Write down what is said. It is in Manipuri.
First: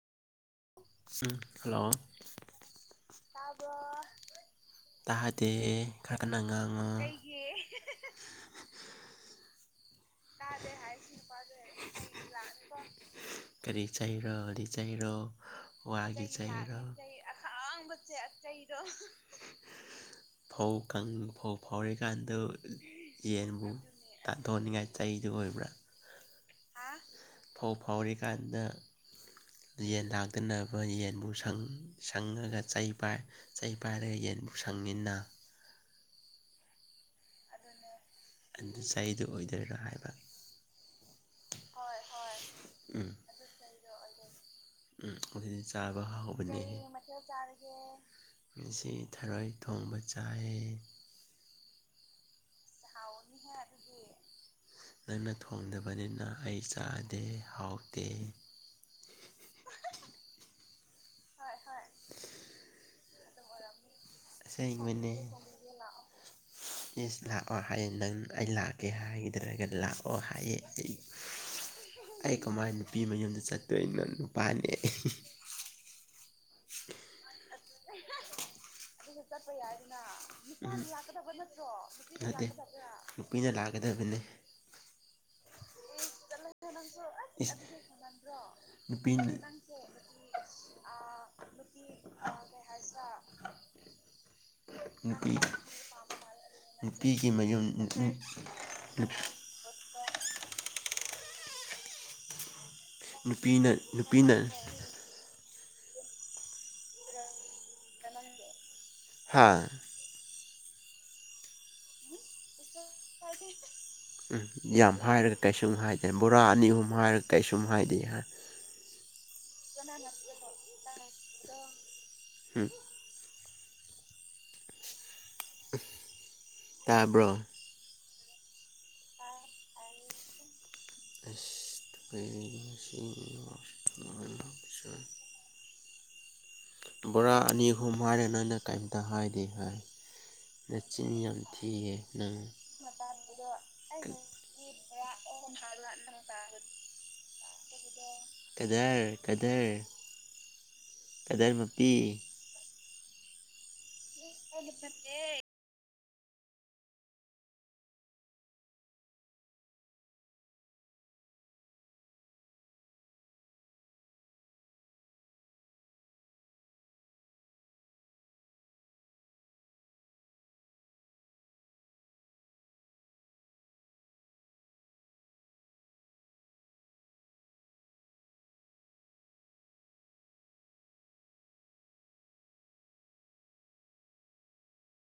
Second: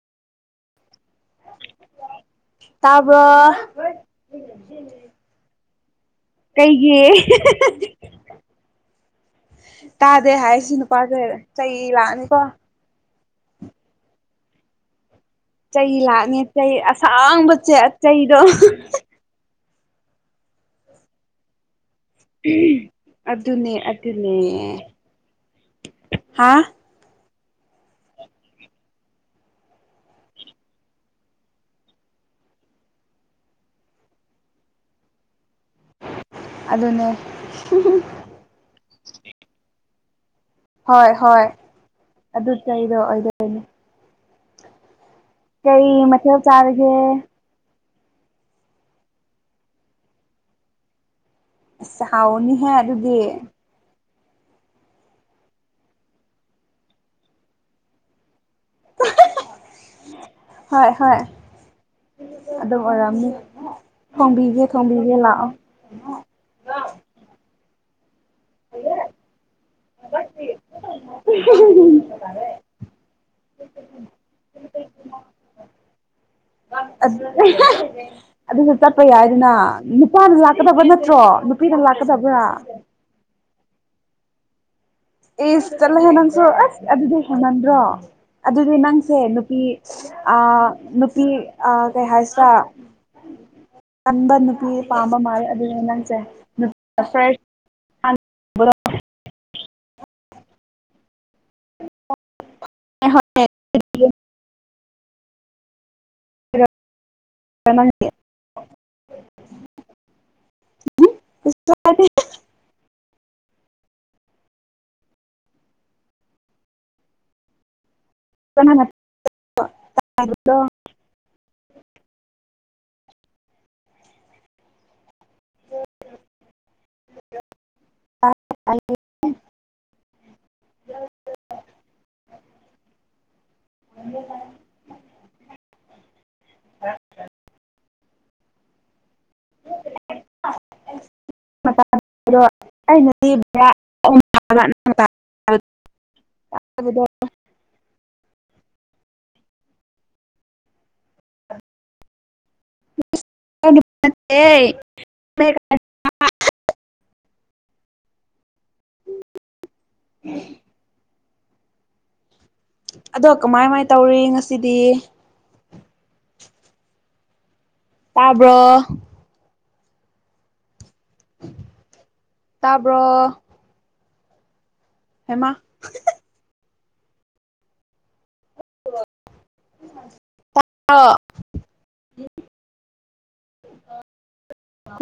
ꯎꯝ ꯍꯜꯂꯣ ꯇꯥꯕ꯭ꯔꯣ ꯇꯥꯕ꯭ꯔꯣ ꯇꯥꯗꯦ ꯈꯔ ꯀꯟꯅ ꯉꯥꯡꯉꯣ ꯀꯩꯒꯤ ꯇꯥꯗꯦ ꯍꯥꯏ ꯁꯤ ꯅꯨꯄꯥꯖꯦ ꯆꯩ ꯂꯥꯛꯑꯅꯤꯀꯣ ꯀꯔꯤ ꯆꯩꯔꯣ ꯂꯤꯆꯩꯔꯣ ꯆꯩ ꯋꯥꯒꯤ ꯂꯥꯛꯅꯦ ꯆꯩ ꯆꯩꯔꯣ ꯑꯁꯥꯡꯕꯁꯦ ꯆꯩꯗꯣ ꯐꯧ ꯀꯪ ꯐꯧ ꯐꯧꯔꯤꯀꯥꯟꯗꯨ ꯌꯦꯟꯕꯨ ꯑꯗꯨꯅꯦ ꯇꯥꯟꯊꯣꯛꯅꯤꯡꯉꯥꯏ ꯆꯩꯗꯨ ꯑꯣꯏꯕ꯭ꯔꯥ ꯍꯥ ꯐꯧ ꯐꯧꯔꯤꯀꯥꯟꯗ ꯌꯦꯟ ꯂꯥꯛꯇꯅꯕ ꯌꯦꯟꯕꯨ ꯁꯪ ꯁꯪꯉꯒ ꯆꯩ ꯄꯥꯏ ꯆꯩ ꯄꯥꯏꯔꯒ ꯌꯦꯟꯕꯨ ꯁꯪꯉꯤꯟꯅ ꯑꯗꯨꯅꯦ ꯑꯗꯨ ꯆꯩꯗꯨ ꯑꯣꯏꯗꯣꯏꯔꯣ ꯍꯥꯏꯕ ꯍꯣꯏ ꯍꯣꯏ ꯑꯗꯨ ꯆꯩꯗꯣ ꯑꯣꯏꯗꯣꯏꯅꯤ ꯗꯣ ꯑꯣꯏꯗꯣꯏꯅꯤ ꯎꯝ ꯑꯗꯨꯗꯤ ꯀꯩ ꯆꯥꯕ ꯃꯊꯦꯜ ꯍꯥꯎꯕꯅꯦ ꯀꯩ ꯆꯥꯔꯒꯦ ꯃꯊꯦꯜ ꯆꯥꯔꯒꯦ ꯉꯁꯤ ꯊꯔꯣꯏ ꯊꯣꯡꯕ ꯆꯥꯏ ꯏꯁ ꯍꯥꯎꯅꯤ ꯏꯁ ꯍꯥꯎꯔꯅꯤꯍꯦ ꯗꯨꯗꯤ ꯅꯪꯅ ꯊꯣꯡꯗꯕꯅꯤꯅ ꯑꯩ ꯆꯥꯗꯦ ꯍꯥꯎꯇꯦ ꯍꯣꯏ ꯍꯣꯏ ꯍꯣꯏ ꯑꯗꯨꯝ ꯑꯣꯏꯔꯝꯅꯤ ꯊꯣꯡꯕꯤꯒꯦ ꯑꯁꯦꯡꯕꯅꯦ ꯊꯣꯡꯕꯤꯒꯦ ꯂꯥꯛꯑꯣ ꯏꯁ ꯂꯥꯛꯑꯣ ꯍꯥꯏꯌꯦ ꯅꯪ ꯑꯩ ꯂꯥꯛꯀꯦ ꯍꯥꯏꯗ꯭ꯔꯒ ꯂꯥꯛꯑꯣ ꯍꯥꯏꯌꯦ ꯑꯩ ꯑꯩ ꯀꯃꯥꯏꯟ ꯅꯨꯄꯤ ꯃꯌꯨꯝꯗ ꯆꯠꯇꯣꯏꯅꯣ ꯅꯨꯄꯥꯅꯦ ꯑꯠ ꯑꯗꯨ [unintelligible] ꯆꯠꯄ ꯌꯥꯏꯗꯅ ꯅꯨꯄꯥꯅ ꯂꯥꯛꯀꯗꯕ ꯅꯠꯇ꯭ꯔꯣ ꯅꯨꯄꯤꯅ ꯂꯥꯛꯀꯗꯕ꯭ꯔꯥ ꯄꯤꯅ ꯂꯥꯛꯀꯗꯕꯅꯦ ꯏꯁ ꯆꯠꯂꯣꯍꯦ ꯅꯪꯁꯨ ꯑꯁ ꯑꯗꯨꯗꯤ ꯏꯁ ꯍꯦꯟꯃꯟꯗ꯭ꯔꯣ ꯑꯗꯨꯗꯤ ꯅꯪꯁꯦ ꯅꯨꯄꯤꯅ ꯅꯨꯄꯤ ꯑꯥ ꯅꯨꯄꯤ ꯑꯥ ꯀꯩ ꯍꯥꯏꯁꯤꯔꯥ [inaudible] ꯀꯟꯕ ꯅꯨꯄꯤ ꯄꯥꯝꯕ ꯅꯨꯄꯤ ꯃꯥꯜꯂꯦ ꯑꯗꯨꯅꯦ ꯅꯪꯁꯦ ꯅꯨꯞ ꯅꯨꯄꯤꯒꯤ ꯃꯌꯨꯝ [unintelligible] [unintelligible] [inaudible] ꯅꯨꯄꯤꯅ ꯅꯨꯄꯤꯅ [unintelligible] ꯍꯥꯥ [inaudible] [inaudible] ꯎꯝ ꯌꯥꯝ ꯍꯥꯏꯔꯒ ꯀꯩꯁꯨꯝ ꯍꯥꯏꯗꯦ ꯕꯣꯔꯥ ꯑꯅꯤ ꯑꯍꯨꯝ ꯍꯥꯏꯔ ꯀꯩꯁꯨꯝ ꯍꯥꯏꯗꯦ ꯍꯥ [inaudible] ꯍꯨꯝ ꯇꯥꯕ꯭ꯔꯣ [inaudible] [inaudible] ꯑꯩꯁ [unintelligible] ꯕꯣꯔꯥ ꯑꯅꯤ ꯑꯍꯨꯝ ꯍꯥꯏꯔ ꯅꯪꯅ ꯀꯩꯝꯇ ꯍꯥꯏꯗꯦ ꯍꯣꯏ ꯅꯆꯤꯟ ꯌꯥꯝ ꯊꯤꯌꯦ ꯅꯪ [inaudible] ꯀꯗꯔ ꯀꯗꯔ ꯀꯗꯔ ꯃꯄꯤ [unintelligible] [unintelligible] [inaudible] ꯑꯗꯣ ꯀꯃꯥꯏ ꯃꯥꯏ ꯇꯧꯔꯤ ꯉꯁꯤꯗꯤ ꯇꯥꯕ꯭ꯔꯣ ꯇꯥꯕ꯭ꯔꯣ ꯍꯦꯃꯥ [inaudible]